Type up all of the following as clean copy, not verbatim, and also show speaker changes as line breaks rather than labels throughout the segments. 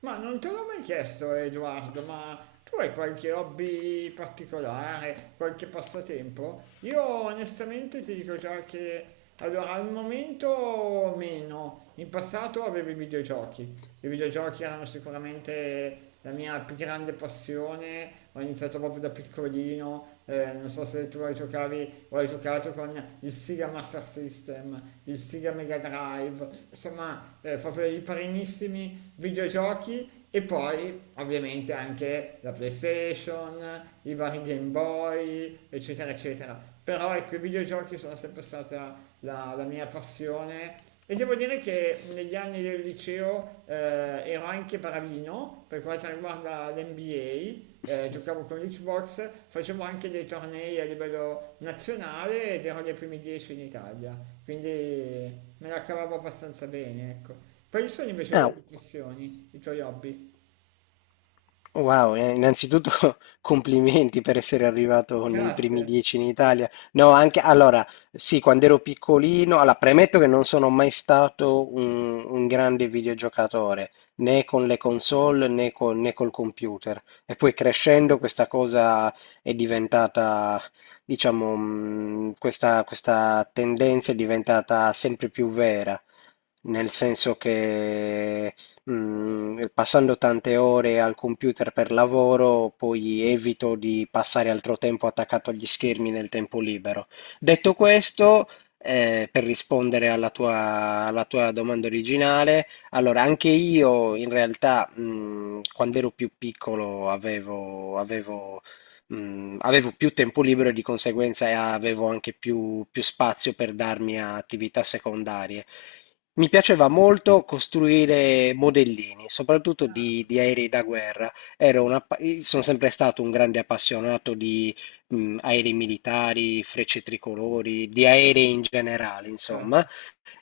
Ma non te l'ho mai chiesto, Edoardo, ma tu hai qualche hobby particolare, qualche passatempo? Io onestamente ti dico già che allora al momento meno. In passato avevo i videogiochi. I videogiochi erano sicuramente la mia più grande passione, ho iniziato proprio da piccolino, non so se tu hai giocavi o hai giocato con il Sega Master System, il Sega Mega Drive, insomma proprio i primissimi videogiochi e poi ovviamente anche la PlayStation, i vari Game Boy, eccetera, eccetera. Però ecco, i videogiochi sono sempre stata la mia passione e devo dire che negli anni del liceo ero anche bravino per quanto riguarda l'NBA, giocavo con l'Xbox, facevo anche dei tornei a livello nazionale ed ero nei primi 10 in Italia, quindi me la cavavo abbastanza bene, ecco. Quali sono invece le
Ah,
tue passioni, i tuoi hobby?
wow, innanzitutto complimenti per essere arrivato nei primi
Grazie,
10 in Italia. No, anche allora, sì, quando ero piccolino, allora, premetto che non sono mai stato un grande videogiocatore, né con le console né col computer. E poi crescendo questa cosa è diventata, diciamo, questa tendenza è diventata sempre più vera, nel senso che passando tante ore al computer per lavoro, poi evito di passare altro tempo attaccato agli schermi nel tempo libero. Detto questo, per rispondere alla tua, domanda originale, allora anche io in realtà, quando ero più piccolo avevo più tempo libero e di conseguenza avevo anche più, spazio per darmi a attività secondarie. Mi piaceva molto costruire modellini, soprattutto di aerei da guerra. Ero sono sempre stato un grande appassionato di aerei militari, frecce tricolori, di aerei in generale, insomma.
certo.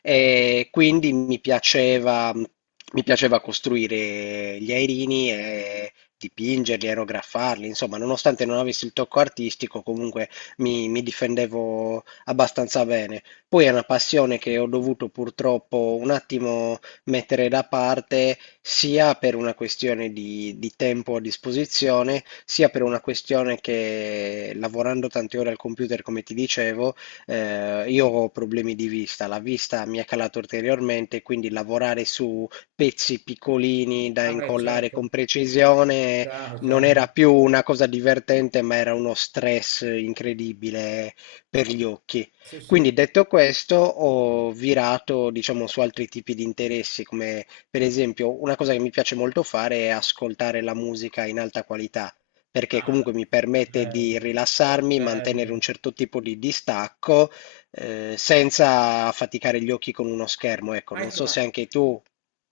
E quindi mi piaceva costruire gli aerini e dipingerli, aerografarli, insomma, nonostante non avessi il tocco artistico, comunque mi, difendevo abbastanza bene. Poi è una passione che ho dovuto purtroppo un attimo mettere da parte, sia per una questione di tempo a disposizione, sia per una questione che lavorando tante ore al computer, come ti dicevo, io ho problemi di vista, la vista mi è calata ulteriormente, quindi lavorare su pezzi piccolini da
Ah beh,
incollare
certo,
con precisione
chiaro,
non
chiaro.
era più una cosa divertente, ma era uno stress incredibile per gli occhi.
Sì,
Quindi
sì.
detto questo, ho virato, diciamo, su altri tipi di interessi, come per esempio una cosa che mi piace molto fare è ascoltare la musica in alta qualità perché
Ah,
comunque mi permette di
bello,
rilassarmi, mantenere
bello.
un certo tipo di distacco, senza affaticare gli occhi con uno schermo. Ecco,
Ma
non
ecco,
so se
ma,
anche tu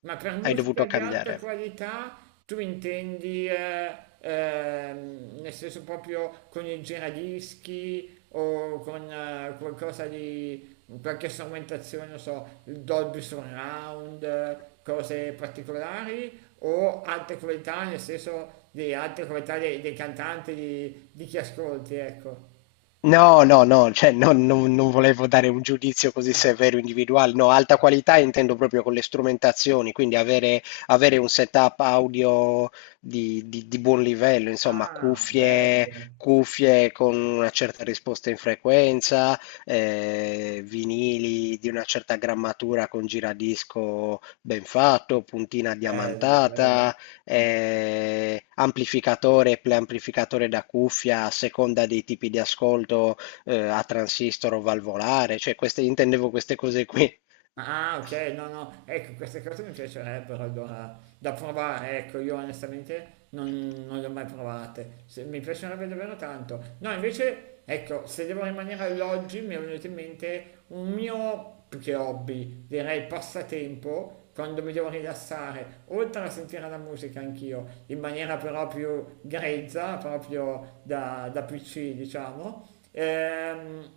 ma per
hai
musica
dovuto
di alta
cambiare.
qualità tu intendi, nel senso proprio con il giradischi o con qualcosa di, qualche strumentazione, non so, il Dolby Surround, cose particolari o alta qualità nel senso di alta qualità dei, dei cantanti, di chi ascolti, ecco.
No, no, no, cioè non volevo dare un giudizio così severo individuale, no, alta qualità intendo proprio con le strumentazioni, quindi avere, un setup audio di buon livello, insomma,
Ah,
cuffie,
bello,
cuffie con una certa risposta in frequenza, vinili di una certa grammatura con giradisco ben fatto, puntina
bello, bello.
diamantata, amplificatore e preamplificatore da cuffia a seconda dei tipi di ascolto a transistor o valvolare, cioè queste, intendevo queste cose qui.
Ah, ok, no, no, ecco, queste cose mi piacerebbero allora da provare, ecco, io onestamente non, non le ho mai provate, mi piacerebbe davvero tanto. No, invece, ecco, se devo rimanere all'oggi mi è venuto in mente un mio, più che hobby, direi passatempo, quando mi devo rilassare, oltre a sentire la musica anch'io, in maniera però più grezza, proprio da, da PC, diciamo.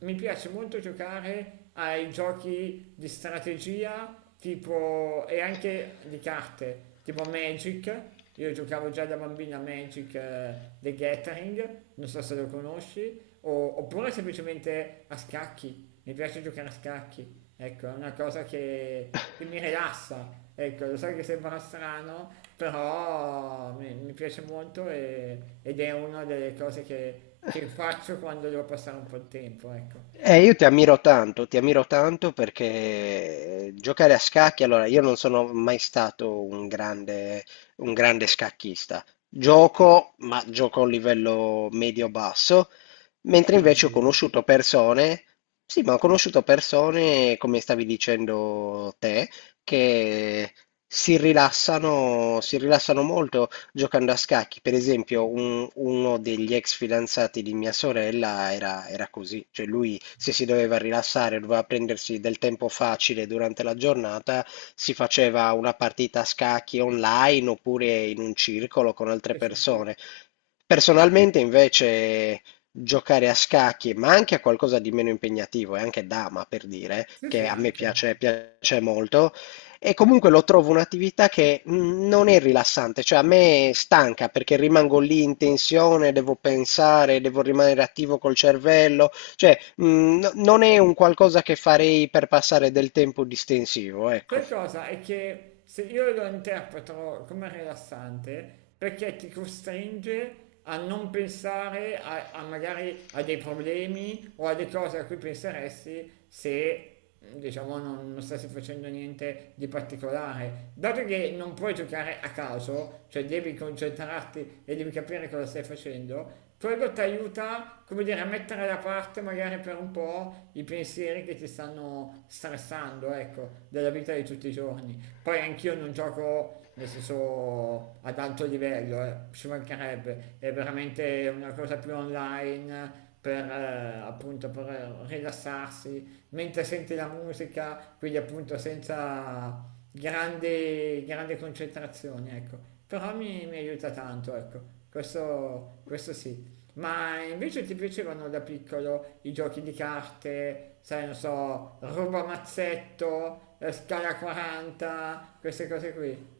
Mi piace molto giocare ai giochi di strategia tipo, e anche di carte, tipo Magic. Io giocavo già da bambina a Magic The Gathering, non so se lo conosci, oppure semplicemente a scacchi. Mi piace giocare a scacchi, ecco, è una cosa che mi rilassa. Ecco, lo so che sembra strano, però mi piace molto ed è una delle cose che faccio quando devo passare un po' di tempo, ecco.
Io ti ammiro tanto perché giocare a scacchi, allora io non sono mai stato un grande, scacchista. Gioco, ma gioco a un livello medio-basso,
Sì,
mentre
ma
invece ho
anch'io.
conosciuto persone, sì, ma ho conosciuto persone, come stavi dicendo te, che si rilassano, molto giocando a scacchi. Per esempio, uno degli ex fidanzati di mia sorella era così, cioè lui se si doveva rilassare, doveva prendersi del tempo facile durante la giornata, si faceva una partita a scacchi online oppure in un circolo con altre
Sì, sì, sì.
persone. Personalmente, invece, giocare a scacchi, ma anche a qualcosa di meno impegnativo, e anche dama per dire,
Sì,
che
sì,
a me
anche.
piace molto, e comunque lo trovo un'attività che non è rilassante, cioè a me stanca perché rimango lì in tensione, devo pensare, devo rimanere attivo col cervello, cioè non è un qualcosa che farei per passare del tempo distensivo, ecco.
Sai cosa? È che se io lo interpreto come rilassante, perché ti costringe a non pensare a, a magari a dei problemi o a delle cose a cui penseresti se diciamo non, non stessi facendo niente di particolare. Dato che non puoi giocare a caso, cioè devi concentrarti e devi capire cosa stai facendo, quello ti aiuta, come dire, a mettere da parte magari per un po' i pensieri che ti stanno stressando, ecco, della vita di tutti i giorni. Poi anch'io non gioco, nel senso, ad alto livello, ci mancherebbe, è veramente una cosa più online per appunto per rilassarsi mentre senti la musica, quindi appunto senza grande concentrazione, ecco. Però mi aiuta tanto, ecco. Questo sì. Ma invece ti piacevano da piccolo i giochi di carte, sai, non so, ruba mazzetto, scala 40, queste cose qui?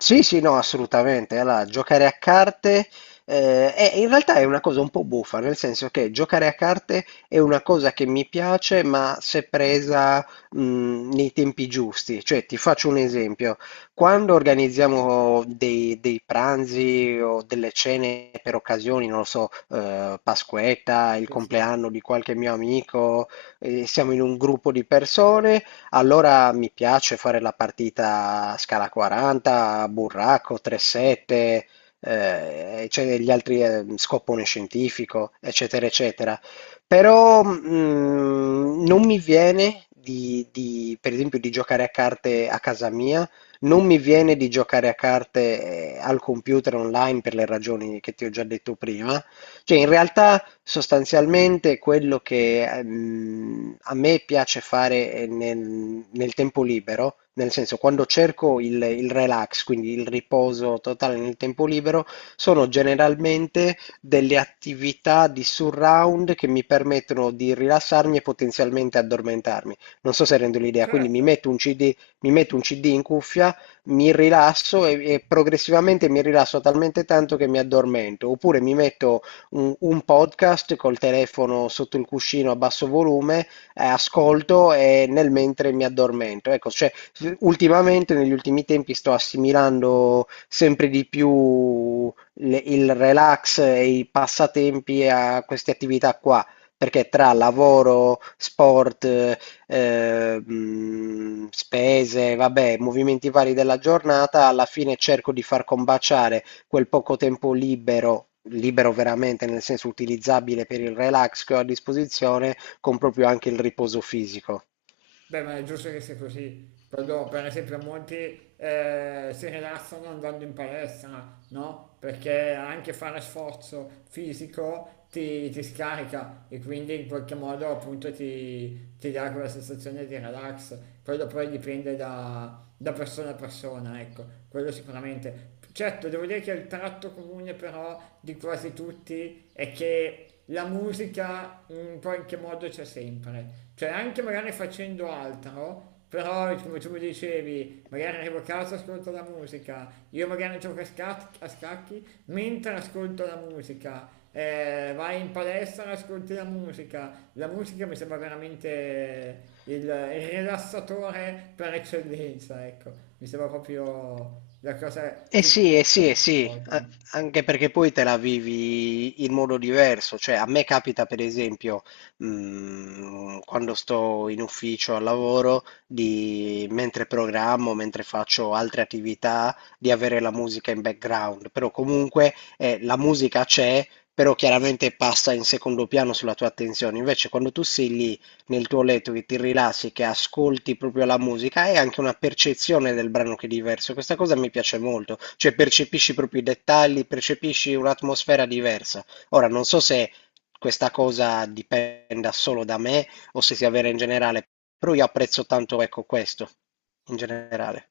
Sì, sì, no, assolutamente. Allora, giocare a carte in realtà è una cosa un po' buffa, nel senso che giocare a carte è una cosa che mi piace, ma se presa nei tempi giusti. Cioè, ti faccio un esempio. Quando organizziamo dei, pranzi o delle cene per occasioni, non lo so, Pasquetta, il
Sì, sì.
compleanno di qualche mio amico, siamo in un gruppo di persone. Allora mi piace fare la partita a scala 40, burraco, 3-7, cioè gli altri scopone scientifico, eccetera, eccetera. Però non mi viene per esempio, di giocare a carte a casa mia, non mi viene di giocare a carte al computer online per le ragioni che ti ho già detto prima. Cioè, in realtà. Sostanzialmente quello che, a me piace fare nel, tempo libero, nel senso quando cerco il relax, quindi il riposo totale nel tempo libero, sono generalmente delle attività di surround che mi permettono di rilassarmi e potenzialmente addormentarmi. Non so se rendo l'idea, quindi mi
Certo.
metto un CD, mi metto un CD in cuffia, mi rilasso e progressivamente mi rilasso talmente tanto che mi addormento, oppure mi metto un podcast col telefono sotto il cuscino a basso volume, ascolto e nel mentre mi addormento. Ecco, cioè, ultimamente, negli ultimi tempi, sto assimilando sempre di più il relax e i passatempi a queste attività qua. Perché tra lavoro, sport, spese, vabbè, movimenti vari della giornata, alla fine cerco di far combaciare quel poco tempo libero, libero veramente nel senso utilizzabile per il relax che ho a disposizione, con proprio anche il riposo fisico.
Beh, ma è giusto che sia così. Quando, per esempio, molti si rilassano andando in palestra, no? Perché anche fare sforzo fisico ti, ti scarica e quindi in qualche modo appunto ti, ti dà quella sensazione di relax. Quello poi dipende da, da persona a persona, ecco, quello sicuramente. Certo, devo dire che il tratto comune però di quasi tutti è che la musica in qualche modo c'è sempre, cioè anche magari facendo altro, però come tu mi dicevi, magari arrivo a casa e ascolto la musica, io magari gioco a, a scacchi mentre ascolto la musica, vai in palestra e ascolti la musica mi sembra veramente il rilassatore per eccellenza, ecco, mi sembra proprio la cosa
Eh
che
sì, eh
tutti alla
sì, eh
fine
sì,
vogliono.
anche perché poi te la vivi in modo diverso, cioè a me capita per esempio quando sto in ufficio al lavoro, mentre programmo, mentre faccio altre attività, di avere la musica in background, però comunque la musica c'è, però chiaramente passa in secondo piano sulla tua attenzione, invece quando tu sei lì nel tuo letto, che ti rilassi, che ascolti proprio la musica, hai anche una percezione del brano che è diverso. Questa cosa mi piace molto, cioè percepisci proprio i dettagli, percepisci un'atmosfera diversa. Ora, non so se questa cosa dipenda solo da me o se sia vera in generale, però io apprezzo tanto, ecco, questo in generale.